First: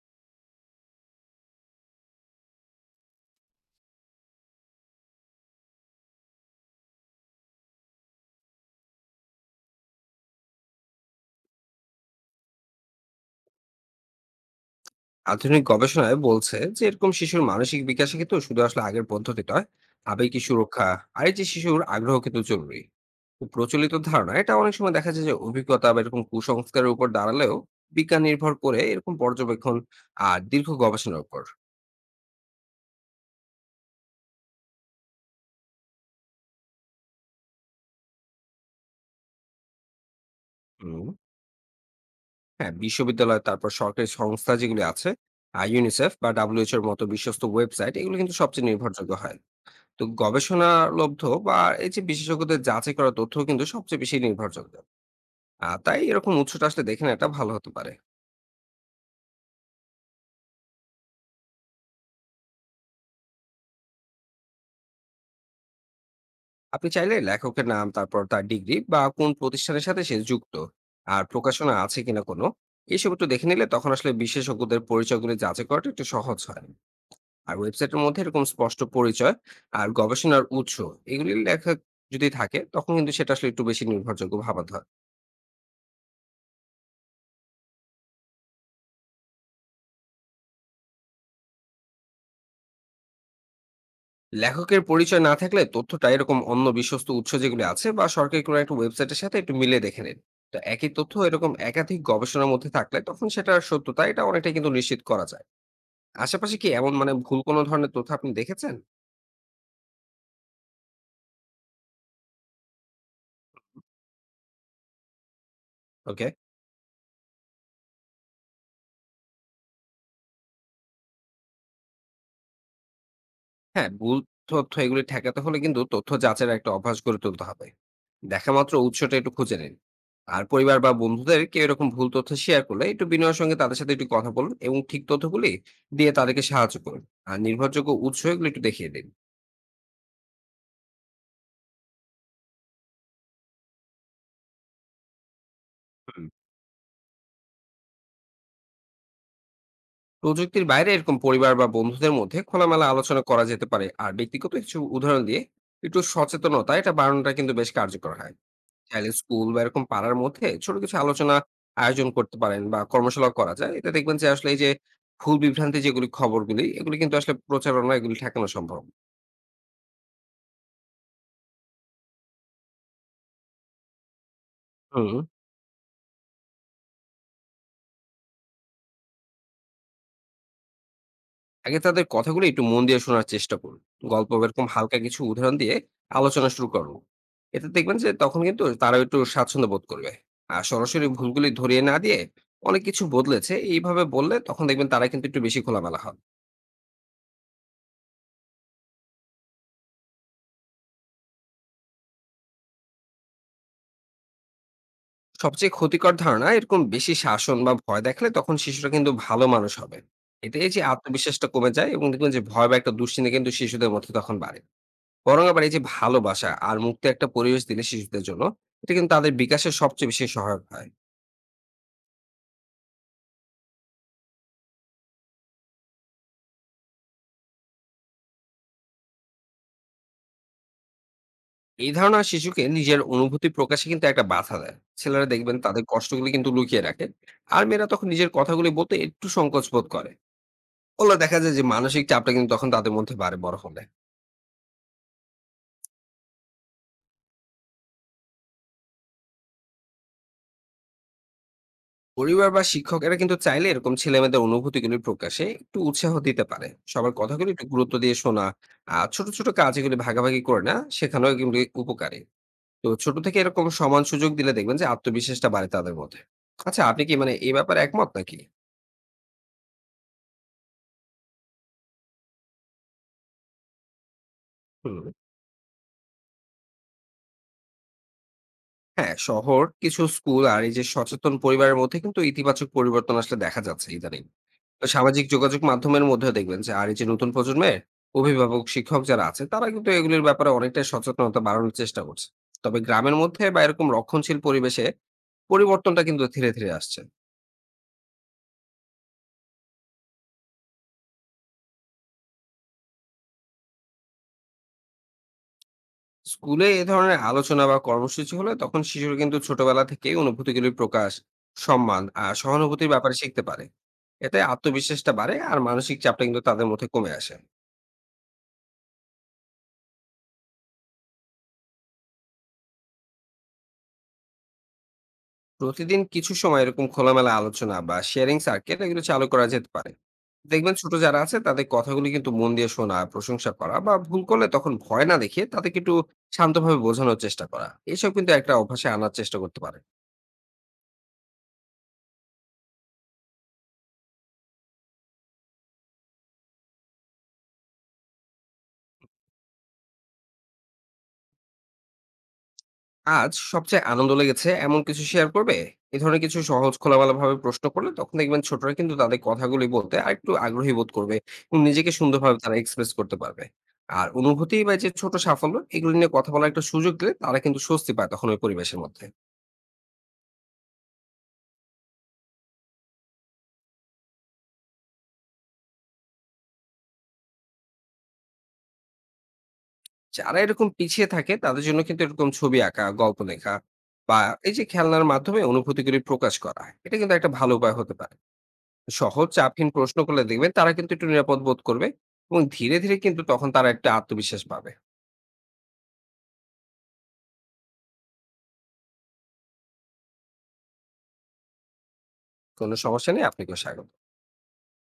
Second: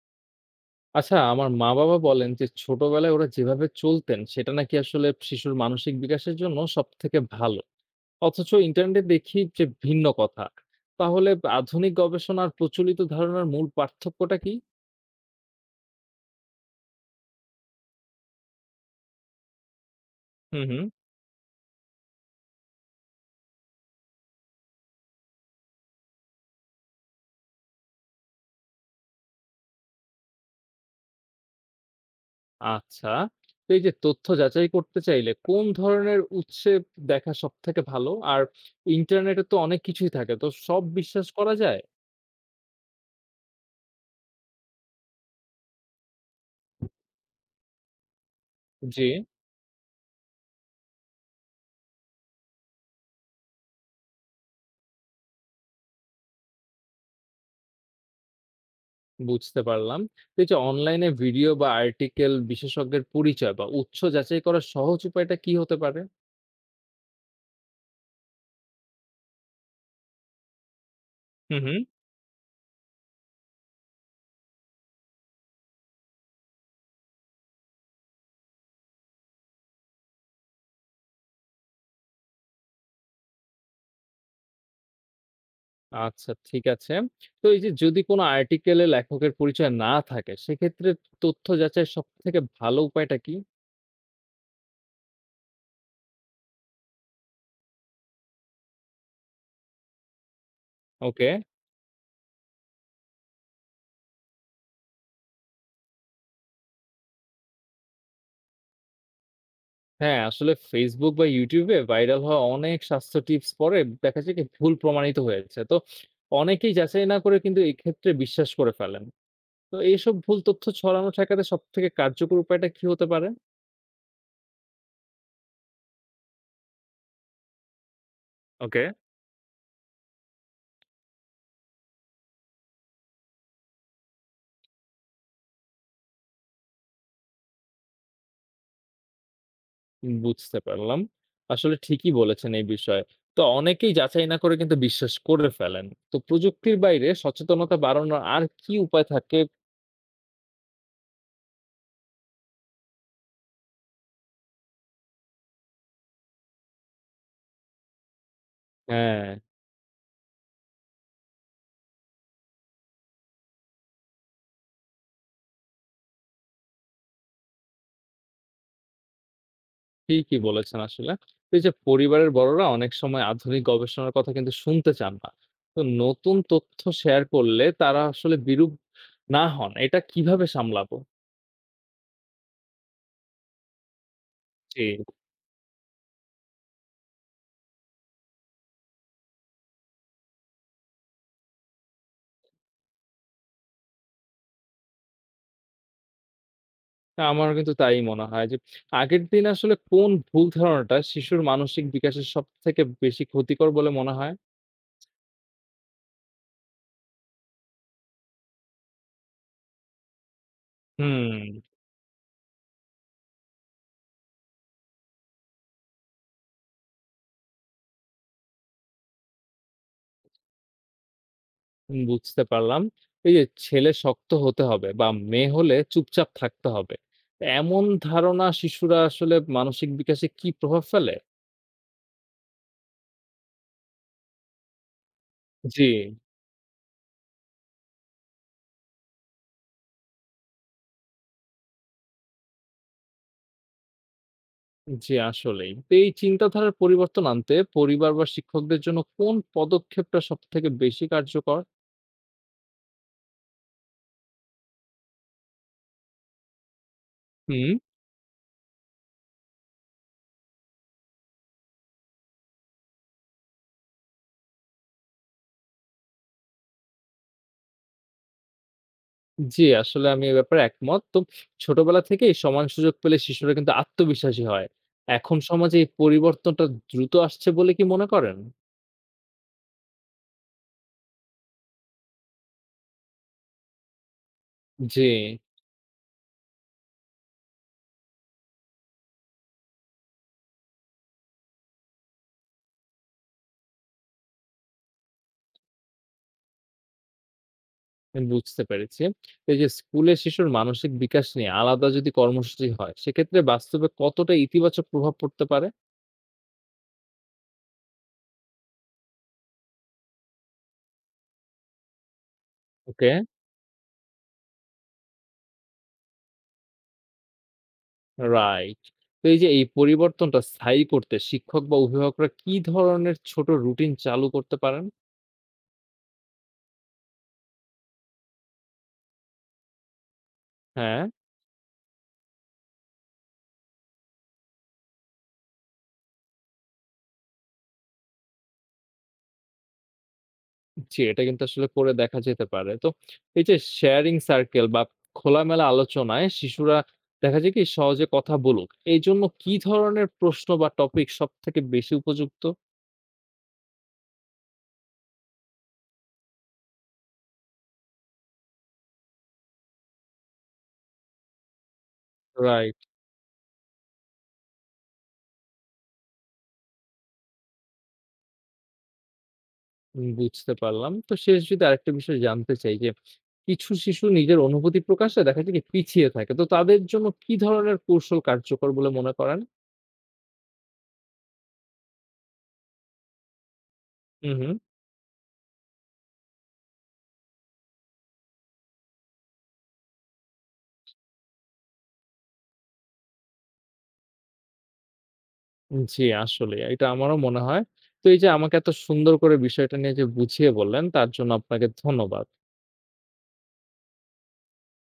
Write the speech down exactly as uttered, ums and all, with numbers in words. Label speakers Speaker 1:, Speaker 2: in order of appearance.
Speaker 1: আচ্ছা, আমার মা-বাবা বলেন যে ছোটবেলায় ওরা যেভাবে চলতেন সেটা নাকি আসলে শিশুর মানসিক বিকাশের জন্য সবথেকে ভালো। অথচ ইন্টারনেটে দেখি যে ভিন্ন কথা। তাহলে আধুনিক গবেষণার প্রচলিত ধারণার মূল পার্থক্যটা কি?
Speaker 2: আধুনিক গবেষণায় বলছে যে এরকম শিশুর মানসিক বিকাশে কিন্তু শুধু আসলে আগের পদ্ধতি নয়, আবেগী
Speaker 1: হুম, হুম।
Speaker 2: সুরক্ষা আর এই যে শিশুর আগ্রহ কিন্তু জরুরি। তো প্রচলিত ধারণা এটা অনেক সময় দেখা যায় যে অভিজ্ঞতা বা এরকম কুসংস্কারের উপর দাঁড়ালেও বিজ্ঞান নির্ভর করে এরকম পর্যবেক্ষণ আর দীর্ঘ গবেষণার উপর।
Speaker 1: আচ্ছা। তো এই যে তথ্য যাচাই করতে চাইলে কোন ধরনের উৎসে দেখা সবথেকে ভালো? আর ইন্টারনেটে তো অনেক কিছুই থাকে। তো সব
Speaker 2: হুম,
Speaker 1: বিশ্বাস করা যায়?
Speaker 2: হ্যাঁ, বিশ্ববিদ্যালয়, তারপর সরকারি সংস্থা যেগুলি আছে, আর ইউনিসেফ বা ডাব্লিউএচওর মতো বিশ্বস্ত ওয়েবসাইট এগুলো কিন্তু সবচেয়ে
Speaker 1: জি।
Speaker 2: নির্ভরযোগ্য হয়। তো গবেষণা লব্ধ বা এই যে বিশেষজ্ঞদের যাচাই করা তথ্য কিন্তু সবচেয়ে বেশি নির্ভরযোগ্য। আহ তাই এরকম উৎসটা আসলে দেখে নেওয়াটা ভালো হতে পারে।
Speaker 1: বুঝতে পারলাম। তো এই যে অনলাইনে ভিডিও বা আর্টিকেল বিশেষজ্ঞের পরিচয় বা উৎস যাচাই করার সহজ উপায়টা কি হতে পারে?
Speaker 2: আপনি চাইলে লেখকের নাম, তারপর তার ডিগ্রি বা কোন প্রতিষ্ঠানের সাথে সে যুক্ত, আর
Speaker 1: হুম,
Speaker 2: প্রকাশনা
Speaker 1: হুম।
Speaker 2: আছে কিনা কোনো, এসব একটু দেখে নিলে তখন আসলে বিশেষজ্ঞদের পরিচয়গুলি যাচাই করাটা একটু সহজ হয়। আর ওয়েবসাইটের মধ্যে এরকম স্পষ্ট পরিচয় আর গবেষণার উৎস এগুলি লেখা যদি থাকে, তখন কিন্তু সেটা আসলে একটু বেশি নির্ভরযোগ্য ভাবা হয়।
Speaker 1: আচ্ছা ঠিক আছে। তো এই যে যদি কোনো আর্টিকেলে লেখকের পরিচয় না থাকে সেক্ষেত্রে তথ্য যাচাইয়ের সবথেকে ভালো উপায়টা কি?
Speaker 2: লেখকের পরিচয় না থাকলে তথ্যটা এরকম অন্য বিশ্বস্ত উৎস যেগুলো আছে বা সরকারি কোনো একটা ওয়েবসাইটের সাথে একটু মিলে দেখে নিন। তো একই তথ্য
Speaker 1: ওকে।
Speaker 2: এরকম একাধিক গবেষণার মধ্যে থাকলে তখন সেটার সত্যতা এটা অনেকটা কিন্তু নিশ্চিত করা যায়। আশেপাশে কি এমন মানে ভুল কোনো ধরনের তথ্য আপনি দেখেছেন?
Speaker 1: হ্যাঁ, আসলে Facebook বা YouTube এ ভাইরাল হওয়া অনেক স্বাস্থ্য টিপস পরে দেখা যায় কি ভুল প্রমাণিত হয়েছে। তো
Speaker 2: ওকে।
Speaker 1: অনেকেই যাচাই না করে কিন্তু এক্ষেত্রে বিশ্বাস করে ফেলেন। তো এইসব ভুল তথ্য ছড়ানো ঠেকাতে সবথেকে কার্যকর উপায়টা কি হতে পারে?
Speaker 2: হ্যাঁ, ভুল তথ্য এগুলি ঠেকাতে হলে কিন্তু তথ্য যাচাইয়ের একটা অভ্যাস গড়ে তুলতে হবে। দেখা মাত্র
Speaker 1: ওকে।
Speaker 2: উৎসটা একটু খুঁজে নিন। আর পরিবার বা বন্ধুদের কেউ এরকম ভুল তথ্য শেয়ার করলে একটু বিনয়ের সঙ্গে তাদের সাথে একটু কথা বলুন এবং ঠিক তথ্যগুলি দিয়ে তাদেরকে সাহায্য করুন। আর নির্ভরযোগ্য উৎস এগুলো একটু দেখিয়ে দিন।
Speaker 1: বুঝতে পারলাম। আসলে ঠিকই বলেছেন এই বিষয়ে। তো অনেকেই যাচাই না করে কিন্তু বিশ্বাস করে ফেলেন। তো
Speaker 2: হুম।
Speaker 1: প্রযুক্তির বাইরে সচেতনতা বাড়ানোর আর কি উপায় থাকে?
Speaker 2: প্রযুক্তির বাইরে এরকম পরিবার বা বন্ধুদের মধ্যে খোলামেলা আলোচনা করা যেতে পারে। আর ব্যক্তিগত কিছু উদাহরণ দিয়ে একটু সচেতনতা এটা বাড়ানোটা কিন্তু বেশ কার্যকর হয়। চাইলে
Speaker 1: হ্যাঁ,
Speaker 2: স্কুল বা এরকম পাড়ার মধ্যে ছোট কিছু আলোচনা আয়োজন করতে পারেন বা কর্মশালা করা যায়। এতে দেখবেন যে আসলে এই যে ভুল বিভ্রান্তি যেগুলি খবরগুলি এগুলি কিন্তু আসলে প্রচারণা এগুলি ঠেকানো সম্ভব।
Speaker 1: ঠিকই বলেছেন আসলে। তো এই যে পরিবারের বড়রা অনেক সময় আধুনিক গবেষণার কথা কিন্তু শুনতে চান
Speaker 2: হুম।
Speaker 1: না। তো নতুন তথ্য শেয়ার করলে তারা আসলে বিরূপ না হন, এটা কিভাবে সামলাবো?
Speaker 2: আগে তাদের কথাগুলো একটু মন দিয়ে শোনার চেষ্টা করুন। গল্প বা এরকম
Speaker 1: জি,
Speaker 2: হালকা কিছু উদাহরণ দিয়ে আলোচনা শুরু করুন। এতে দেখবেন যে তখন কিন্তু তারাও একটু স্বাচ্ছন্দ্য বোধ করবে। আর সরাসরি ভুলগুলি ধরিয়ে না দিয়ে অনেক কিছু বদলেছে এইভাবে বললে তখন দেখবেন তারা কিন্তু একটু বেশি খোলামেলা হবে।
Speaker 1: আমারও কিন্তু তাই মনে হয় যে আগের দিন আসলে কোন ভুল ধারণাটা শিশুর মানসিক বিকাশের সবথেকে বেশি ক্ষতিকর বলে মনে হয়?
Speaker 2: সবচেয়ে ক্ষতিকর ধারণা এরকম বেশি শাসন বা ভয় দেখালে তখন শিশুরা কিন্তু ভালো মানুষ হবে। এতে এই যে আত্মবিশ্বাসটা
Speaker 1: হুম,
Speaker 2: কমে যায় এবং দেখবেন যে ভয় বা একটা দুশ্চিন্তা কিন্তু শিশুদের মধ্যে তখন বাড়ে। বরং আবার এই যে ভালোবাসা আর মুক্ত একটা পরিবেশ দিলে শিশুদের জন্য, এটা কিন্তু তাদের বিকাশে সবচেয়ে বেশি সহায়ক হয়।
Speaker 1: বুঝতে পারলাম। এই যে ছেলে শক্ত হতে হবে বা মেয়ে হলে চুপচাপ থাকতে হবে। এমন ধারণা শিশুরা আসলে মানসিক বিকাশে কি প্রভাব ফেলে?
Speaker 2: এই ধারণা শিশুকে নিজের অনুভূতি প্রকাশে কিন্তু একটা বাধা দেয়। ছেলেরা দেখবেন তাদের
Speaker 1: জি,
Speaker 2: কষ্টগুলি কিন্তু লুকিয়ে রাখে, আর মেয়েরা তখন নিজের কথাগুলি বলতে একটু সংকোচ বোধ করে। ওগুলো দেখা যায় যে মানসিক চাপটা কিন্তু তখন তাদের মধ্যে বাড়ে বড় হলে।
Speaker 1: জি আসলেই। তো এই চিন্তাধারার পরিবর্তন আনতে পরিবার বা শিক্ষকদের জন্য কোন পদক্ষেপটা সবথেকে বেশি কার্যকর?
Speaker 2: পরিবার বা শিক্ষকেরা কিন্তু চাইলে এরকম ছেলেমেয়েদের অনুভূতিগুলি প্রকাশে একটু উৎসাহ দিতে পারে। সবার কথাগুলো একটু
Speaker 1: হুম,
Speaker 2: গুরুত্ব দিয়ে শোনা, আর ছোট ছোট কাজ এগুলি ভাগাভাগি করে না, সেখানেও কিন্তু উপকারী। তো ছোট থেকে এরকম সমান সুযোগ দিলে দেখবেন যে আত্মবিশ্বাসটা বাড়ে তাদের মধ্যে। আচ্ছা, আপনি কি মানে এই ব্যাপারে একমত নাকি?
Speaker 1: জি আসলে আমি এ ব্যাপারে একমত। তো ছোটবেলা থেকেই সমান সুযোগ পেলে শিশুরা কিন্তু আত্মবিশ্বাসী হয়।
Speaker 2: হুম।
Speaker 1: এখন সমাজে এই পরিবর্তনটা দ্রুত আসছে বলে কি মনে করেন?
Speaker 2: হ্যাঁ, শহর কিছু স্কুল আর এই যে সচেতন পরিবারের মধ্যে কিন্তু ইতিবাচক পরিবর্তন আসলে দেখা যাচ্ছে ইদানিং। তো
Speaker 1: জি।
Speaker 2: সামাজিক যোগাযোগ মাধ্যমের মধ্যেও দেখবেন যে আর এই যে নতুন প্রজন্মের অভিভাবক, শিক্ষক যারা আছে তারা কিন্তু এগুলির ব্যাপারে অনেকটাই সচেতনতা বাড়ানোর চেষ্টা করছে। তবে গ্রামের মধ্যে বা এরকম রক্ষণশীল পরিবেশে পরিবর্তনটা কিন্তু ধীরে ধীরে আসছে।
Speaker 1: আমি বুঝতে পেরেছি। তো এই যে স্কুলে শিশুর মানসিক বিকাশ নিয়ে আলাদা যদি কর্মসূচি হয়, সেক্ষেত্রে বাস্তবে কতটা ইতিবাচক প্রভাব পড়তে পারে?
Speaker 2: স্কুলে এ ধরনের আলোচনা বা কর্মসূচি হলে তখন শিশুরা কিন্তু ছোটবেলা থেকেই অনুভূতিগুলির প্রকাশ, সম্মান আর সহানুভূতির
Speaker 1: ওকে,
Speaker 2: ব্যাপারে শিখতে পারে। এতে আত্মবিশ্বাসটা বাড়ে আর মানসিক চাপটা কিন্তু তাদের মধ্যে কমে আসে।
Speaker 1: রাইট। তো এই যে এই পরিবর্তনটা স্থায়ী করতে শিক্ষক বা অভিভাবকরা কি ধরনের ছোট রুটিন চালু করতে পারেন?
Speaker 2: প্রতিদিন কিছু সময় এরকম খোলামেলা আলোচনা বা শেয়ারিং সার্কেট এগুলো চালু করা যেতে পারে। দেখবেন ছোট
Speaker 1: হ্যাঁ,
Speaker 2: যারা আছে তাদের কথাগুলি কিন্তু মন দিয়ে শোনা, প্রশংসা করা বা ভুল করলে তখন ভয় না দেখিয়ে তাদেরকে একটু শান্তভাবে বোঝানোর চেষ্টা করা, এসব কিন্তু একটা অভ্যাসে আনার চেষ্টা করতে পারে।
Speaker 1: জি, এটা কিন্তু আসলে করে দেখা যেতে পারে। তো এই যে শেয়ারিং সার্কেল বা খোলামেলা আলোচনায় শিশুরা দেখা যায় কি সহজে কথা বলুক। এইজন্য কি ধরনের প্রশ্ন বা টপিক সবথেকে বেশি উপযুক্ত?
Speaker 2: আজ সবচেয়ে আনন্দ লেগেছে এমন কিছু শেয়ার করবে, এ ধরনের কিছু সহজ খোলামেলা ভাবে প্রশ্ন করলে তখন দেখবেন ছোটরা কিন্তু তাদের কথাগুলি বলতে আর একটু আগ্রহী বোধ করবে এবং নিজেকে সুন্দরভাবে তারা
Speaker 1: রাইট।
Speaker 2: এক্সপ্রেস করতে পারবে। আর অনুভূতি বা যে ছোট সাফল্য এগুলো নিয়ে কথা বলার একটা সুযোগ দিলে তারা কিন্তু স্বস্তি পায় তখন ওই পরিবেশের মধ্যে।
Speaker 1: উম বুঝতে পারলাম। তো শেষ যদি আরেকটা বিষয় জানতে চাই যে, কিছু শিশু নিজের অনুভূতি প্রকাশে দেখা যায় কি পিছিয়ে থাকে। তো তাদের জন্য কি ধরনের কৌশল কার্যকর বলে মনে করেন?
Speaker 2: যারা এরকম পিছিয়ে থাকে তাদের জন্য কিন্তু এরকম ছবি আঁকা, গল্প লেখা বা
Speaker 1: হু, হু।
Speaker 2: এই যে খেলনার মাধ্যমে অনুভূতিগুলি প্রকাশ করা, এটা কিন্তু একটা ভালো উপায় হতে পারে। সহজ চাপহীন প্রশ্ন করলে দেখবেন তারা কিন্তু একটু নিরাপদ বোধ করবে এবং ধীরে ধীরে কিন্তু তখন তারা একটা আত্মবিশ্বাস পাবে।
Speaker 1: জি, আসলে এটা আমারও মনে হয়। তো এই যে আমাকে এত সুন্দর করে বিষয়টা নিয়ে যে বুঝিয়ে বললেন তার জন্য আপনাকে ধন্যবাদ।
Speaker 2: কোনো সমস্যা নেই, আপনাকেও স্বাগত।